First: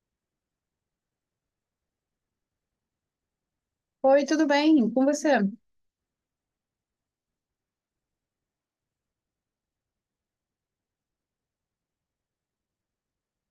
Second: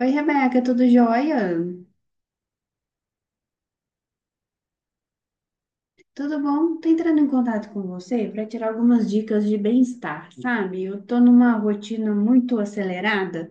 Oi, Rebeca, tudo jóia? Oi, tudo bem? Com você? Tudo bom? Tô entrando em contato com você para tirar algumas dicas de bem-estar, sabe? Eu tô numa rotina muito acelerada.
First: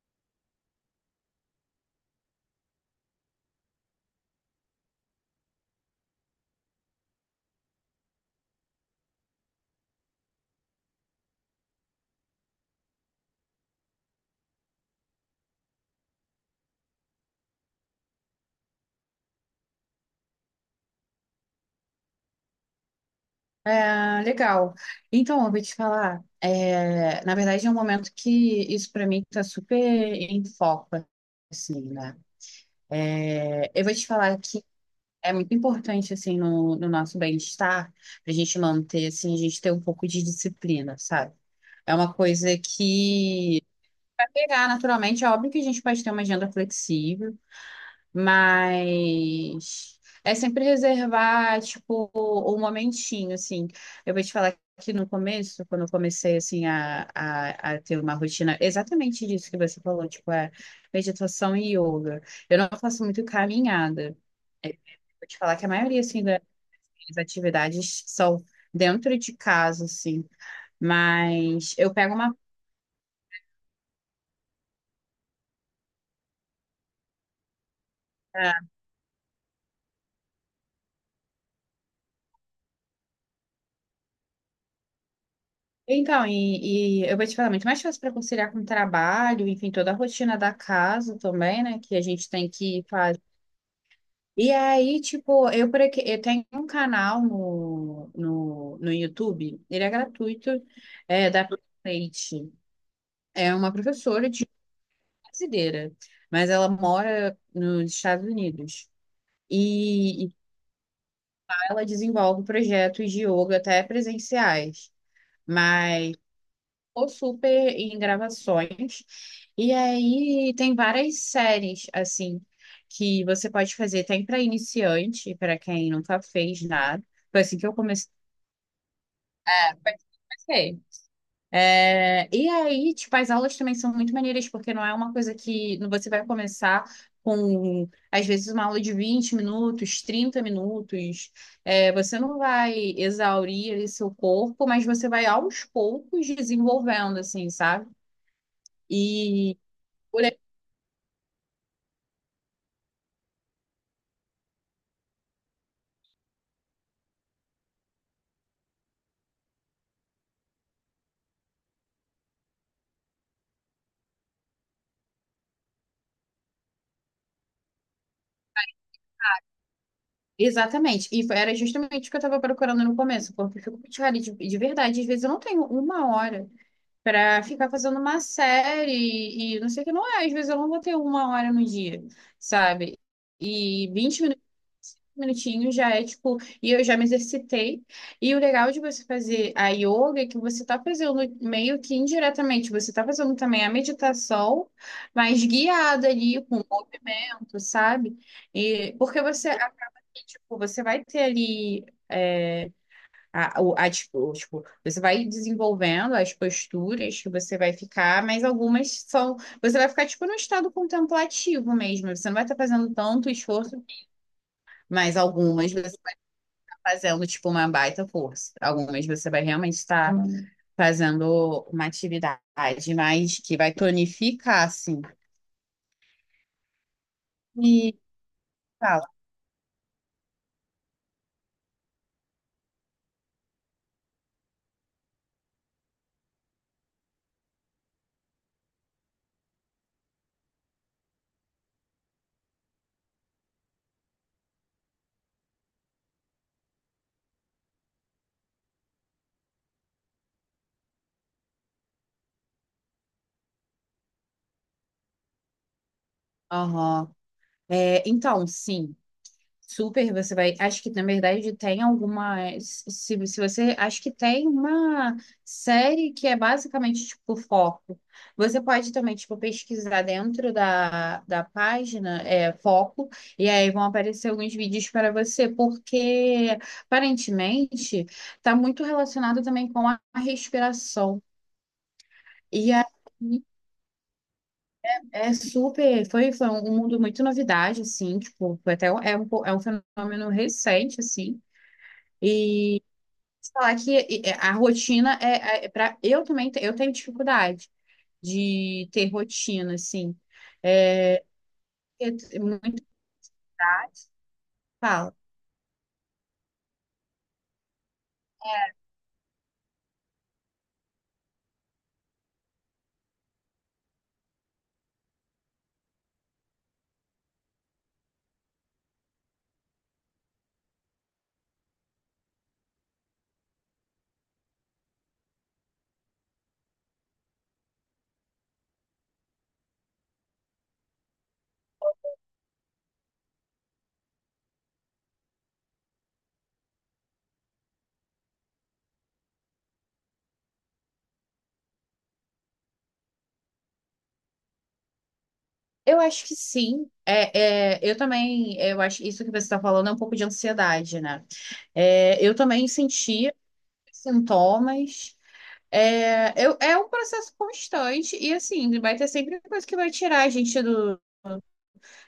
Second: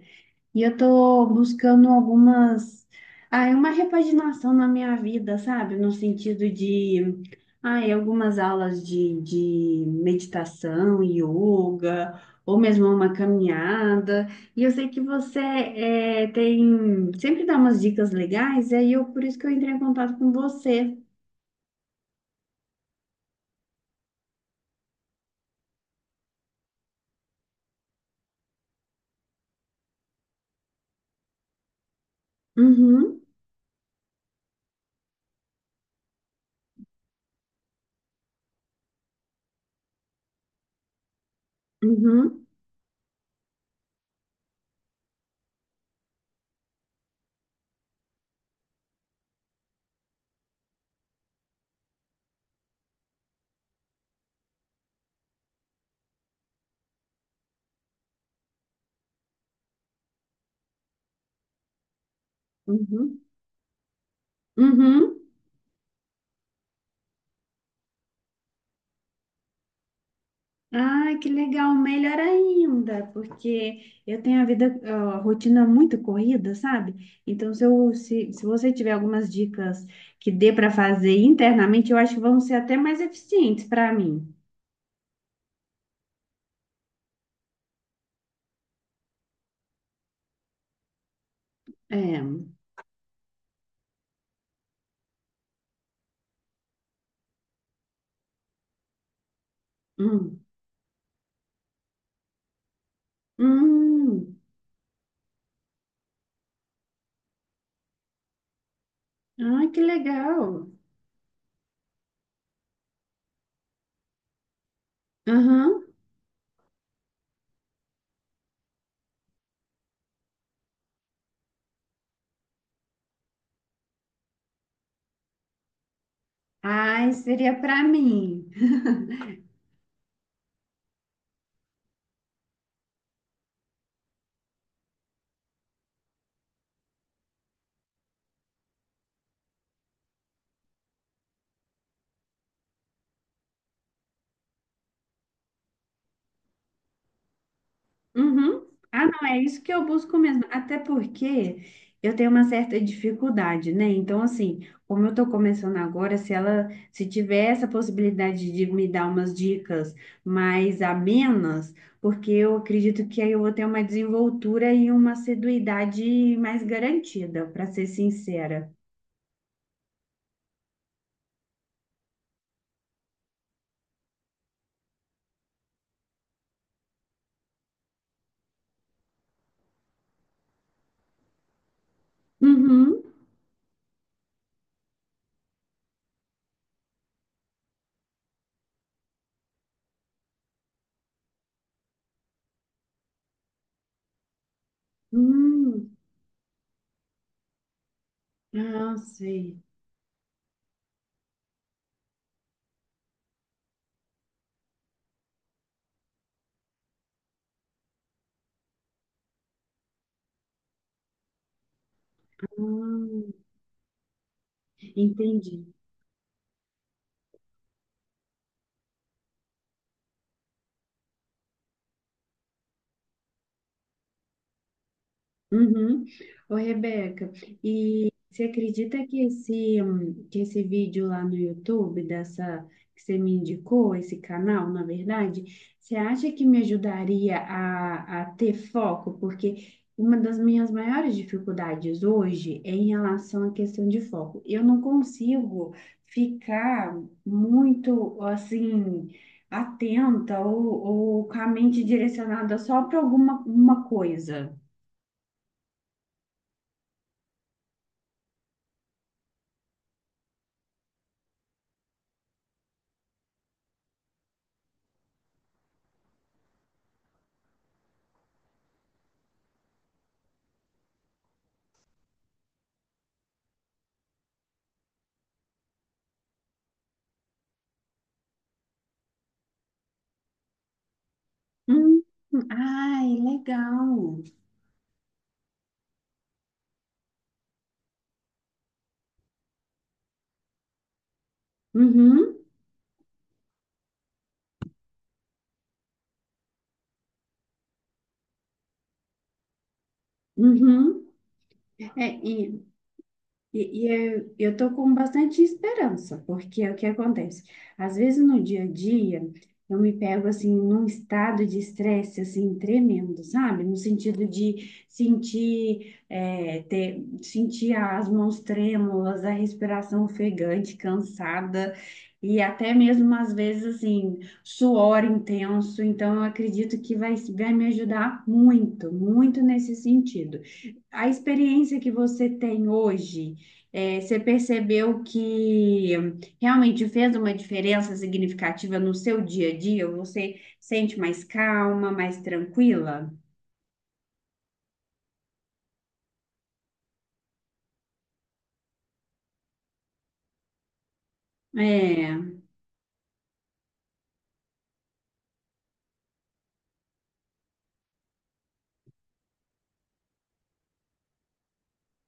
E eu tô buscando uma repaginação na minha vida, sabe? No sentido de, algumas aulas de meditação, yoga, ou mesmo uma caminhada. E eu sei que você tem, sempre dá umas dicas legais, e aí por isso que eu entrei em contato com você. É, legal. Então, eu vou te falar. É, na verdade, é um momento que isso para mim está super em foco, assim, né? Uhum, Eu vou te falar que é muito importante, assim, no nosso bem-estar, para a gente manter, assim, a gente ter um pouco de disciplina, sabe? É uma uhum, coisa que pegar naturalmente, é óbvio que a gente pode ter uma agenda flexível, mas é sempre reservar, tipo, um momentinho, assim. Eu vou te falar que no começo, quando eu comecei, assim, a ter uma rotina exatamente disso que você falou, tipo, meditação e yoga. Eu não faço uhum, muito caminhada. É, uhum. Vou te falar que a maioria, assim, das minhas atividades são dentro de casa, assim. Ai, que legal, Mas eu pego melhor uma ainda, porque eu tenho a vida, a rotina muito corrida, sabe? Então, se, eu, se você tiver algumas dicas que dê para fazer internamente, eu acho que vão ser até mais eficientes para mim. então, e eu vou te falar, muito mais fácil para conciliar com o trabalho, enfim, toda a rotina da casa também, né? Que a gente É. tem que fazer. E aí, tipo, eu por aqui, eu tenho um canal no YouTube, ele é Hum. gratuito, é da Leite. É uma professora Hum. de brasileira, mas ela mora nos Estados Unidos. Ai, que E legal. ela desenvolve projetos de yoga até presenciais. Aham. Mas ou super em gravações. E aí tem várias séries, assim, que você pode fazer. Tem para iniciante, para quem nunca fez nada. Ai, Foi seria assim que eu para comecei. mim. Foi assim que eu comecei. É, e aí, tipo, as aulas também são muito maneiras, porque não é uma coisa que você vai começar com, às vezes, uma aula de 20 minutos, 30 minutos. Você não vai exaurir ali seu corpo, mas você vai aos poucos desenvolvendo, assim, sabe? Uhum. Ah, não, é e isso que eu busco Por aí- mesmo. Até porque eu tenho uma certa dificuldade, né? Então, assim, como eu tô começando agora, se tiver essa possibilidade de me dar umas dicas mais amenas, porque eu acredito que aí eu vou ter uma desenvoltura e uma assiduidade mais garantida, para ser sincera. Exatamente. Era justamente o que eu estava procurando no começo, porque eu fico muito rara de verdade. Às vezes eu não tenho uma hora para ficar fazendo uma série e não sei o que não é. Às vezes eu não vou ter uma hora no dia, sabe? Uhum. E 20 minu- Minutinhos já é tipo, e eu já me exercitei. E o legal de você fazer a yoga é que você está fazendo meio que indiretamente, você está fazendo também a meditação, mas Hum. guiada ali com movimento, sabe? E Ah, porque você sei. tipo, você vai ter ali é, a, o- a dis- o- tipo, você vai desenvolvendo as posturas que você vai ficar, mas algumas são, você vai ficar tipo no estado contemplativo mesmo, você não vai estar fazendo tanto Hum, esforço, mas entendi. algumas você está fazendo tipo uma baita força, algumas você vai realmente estar fazendo uma atividade mais que vai tonificar assim. Uhum. Ô, Rebeca, E e você acredita fala, que que esse vídeo lá no YouTube, dessa que você me indicou, esse canal, na verdade, você acha que me ajudaria a ter foco? Porque uma das minhas maiores dificuldades hoje é em relação à questão de foco. Eu não consigo ficar muito, assim, atenta ou com a mente direcionada só para alguma uma coisa. aham. É, então, sim. Super, você vai. Acho que, na verdade, tem alguma Se, se você. Acho que tem uma série que é basicamente, tipo, foco. Você pode também, tipo, pesquisar dentro da página, é, foco, e aí vão aparecer alguns vídeos para você, porque, aparentemente, está muito relacionado também com a respiração. Hum, E aí. ai, legal. É super, foi um mundo muito novidade, assim, tipo, foi até um- é um, po- é um fenômeno recente, assim, Uhum, e te falar que a rotina é para eu também eu tenho dificuldade de ter rotina assim. uhum. É, É, eu t- e muito e eu tô com fala. bastante esperança, porque é o que acontece? Às vezes no dia a dia, eu me pego assim num estado de estresse assim tremendo, sabe? No sentido de sentir as mãos trêmulas, a respiração ofegante, cansada, e até mesmo às vezes assim, suor intenso. Então, eu acredito que vai me ajudar muito, muito nesse sentido. A experiência que você tem hoje. É, você percebeu que realmente fez uma diferença significativa no seu dia a dia? Você sente mais calma, mais tranquila? Eu acho que sim. Eu também, eu acho que isso que você está falando é um pouco de ansiedade, né? É, É. eu também sentia sintomas. É um processo constante e assim, vai ter sempre coisa que vai tirar a gente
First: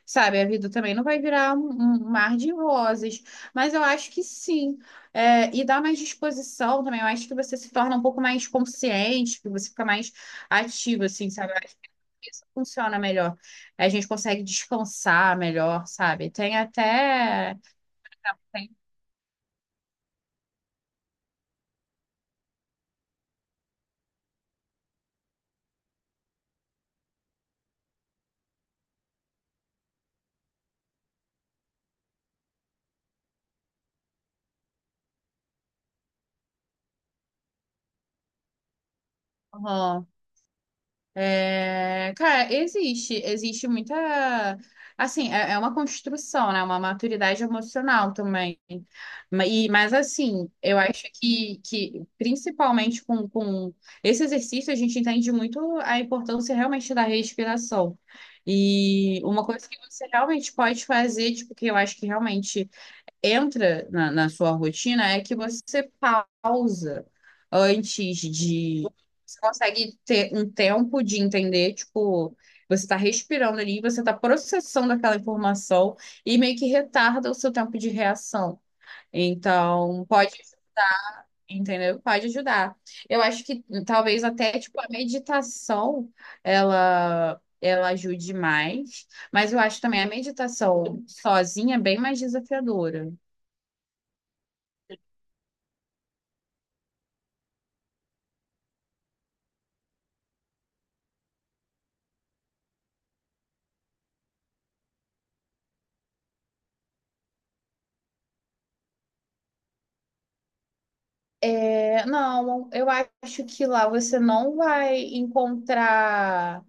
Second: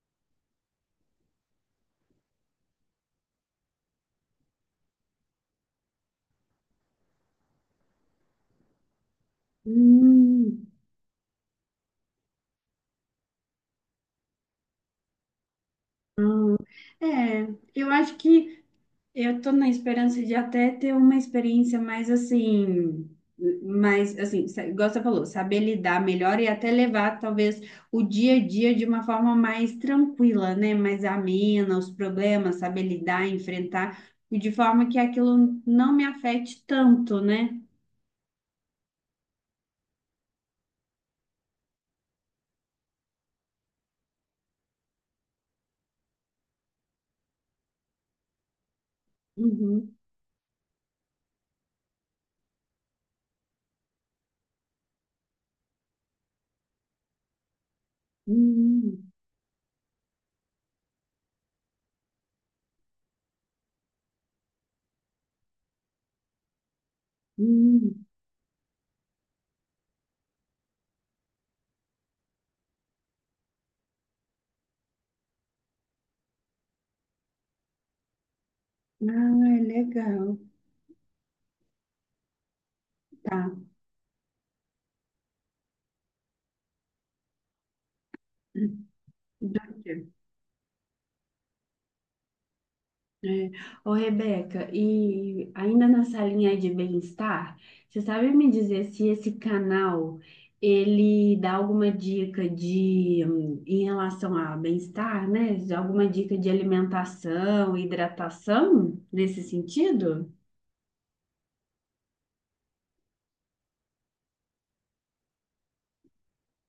sabe, a vida também não vai virar um mar de rosas, mas eu acho que sim. É, e dá mais disposição também. Eu acho que você se torna um pouco mais consciente, que você fica mais Hum, ativo, assim, sabe? Eu acho que isso funciona melhor. A gente consegue descansar melhor, sabe? Tem é, até. eu acho que Tem, Eu estou na esperança de até ter uma experiência mais assim, igual você falou, saber lidar melhor e até levar talvez o dia a dia de uma forma mais tranquila, né? Mais amena, os problemas, saber lidar, enfrentar, e de forma que aquilo não me afete tanto, né? aham. É, cara, existe muita, assim, é uma construção, né? Uma maturidade emocional também. Mas Uhum. assim, que principalmente com esse exercício a gente entende muito a importância realmente da respiração. Hum, E uma coisa que você realmente pode fazer, tipo, que eu acho que realmente entra na sua rotina é que você pausa hum. antes de. Você consegue ter um tempo de entender, tipo, você está respirando ali, você está processando aquela informação e meio que retarda o seu tempo de reação. Ah, Então, pode, legal. entendeu? Pode ajudar. Eu acho Tá. que talvez até, tipo, a meditação, Ela ajude mais, mas eu acho também a meditação sozinha é bem mais desafiadora. É. Ô, Rebeca, e ainda nessa linha aí de bem-estar, você sabe me dizer se esse canal ele dá alguma dica de em relação a bem-estar, né? De alguma dica de alimentação, hidratação nesse sentido? É, não, eu acho que lá você não vai encontrar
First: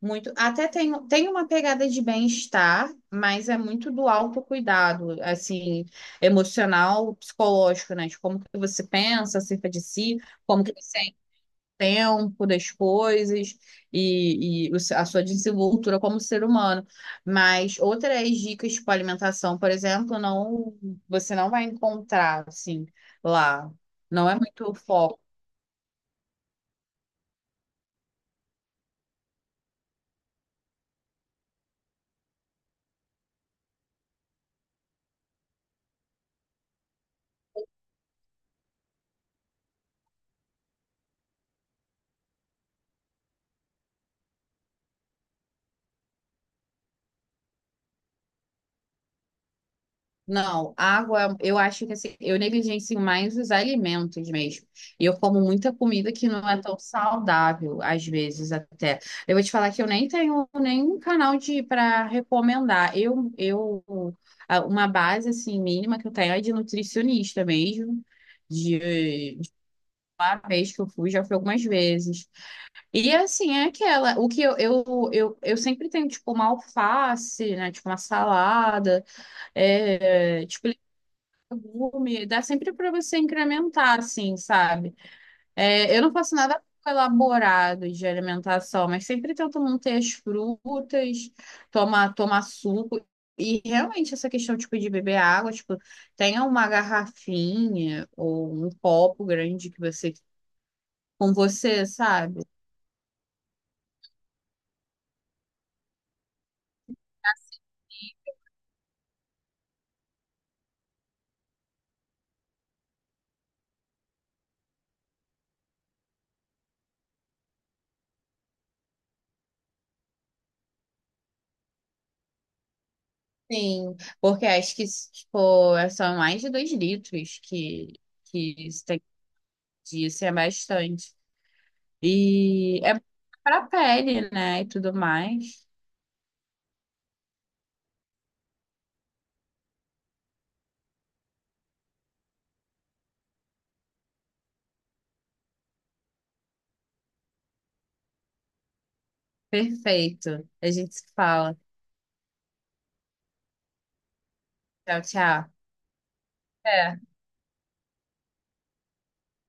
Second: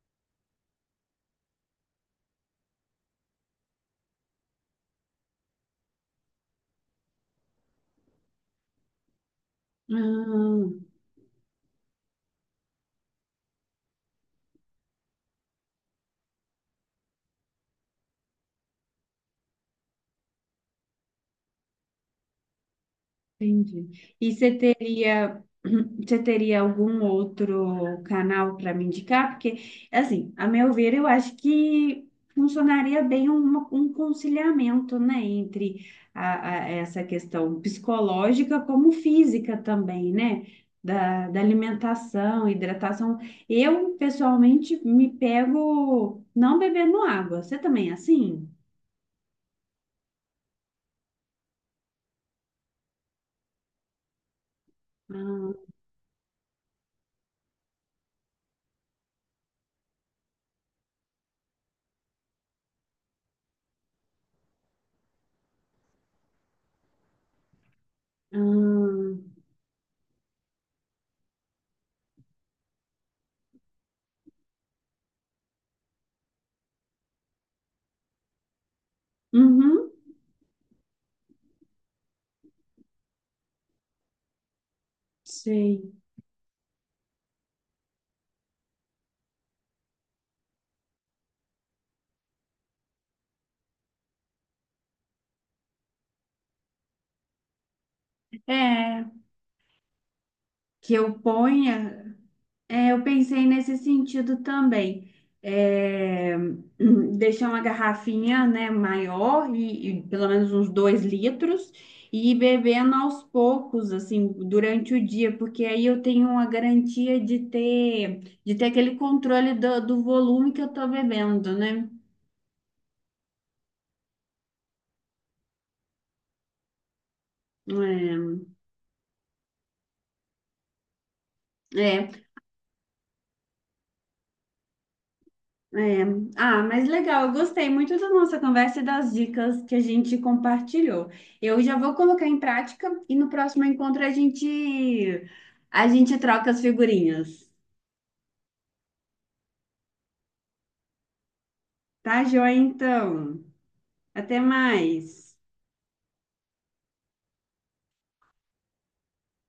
muito. Até tem, tem uma pegada de bem-estar, mas é muito do autocuidado, assim, emocional, psicológico, né? De como que você pensa acerca de si, como que você tempo das coisas e o se- a sua desenvoltura como ser humano. Mas outras dicas para alimentação, por exemplo, não você não vai encontrar assim lá. Entendi. Não E é você muito o foco. teria, você teria algum outro canal para me indicar? Porque, assim, a meu ver, eu acho que funcionaria bem um conciliamento, né, entre essa questão psicológica como física também, né? Da alimentação, hidratação. Eu, pessoalmente, me pego não bebendo água. Você também é assim? Não, água, eu acho que assim, eu negligencio mais os alimentos mesmo. E eu como Ah, muita comida que não é tão saudável, às vezes até. Eu vou te falar que eu nem tenho nenhum canal de para recomendar. Uma base assim mínima que eu tenho é de nutricionista mesmo. ah, De uma vez que eu fui, já fui algumas vezes. E assim, é aquela, o que eu sempre tenho, tipo, uma alface, né? Tipo, uma salada. uhum, É, tipo, legume, dá sempre para você incrementar, assim, sabe? sei. É, eu não faço nada elaborado de alimentação, mas sempre tento manter as frutas, tomar suco. E realmente essa questão, tipo, de beber água, tipo, tenha uma garrafinha ou um É. copo grande que você, que eu com você, ponha, sabe? eu pensei nesse sentido também. É, deixar uma garrafinha, né, maior e pelo menos uns 2 litros e ir bebendo aos poucos, assim, durante o dia, porque aí eu tenho uma garantia de ter, aquele controle do volume que eu tô bebendo, né? Sim, porque acho que, tipo, são mais de 2 litros É. que isso tem dia, isso é bastante. É, E é para pele, né? E tudo mais. É. Ah, mas legal, eu gostei muito da nossa conversa e das dicas que a gente compartilhou. Eu já vou colocar em prática e no próximo encontro a gente troca as figurinhas. Perfeito. A gente se fala. Tá, joia? Então, até Tchau, mais. tchau. É.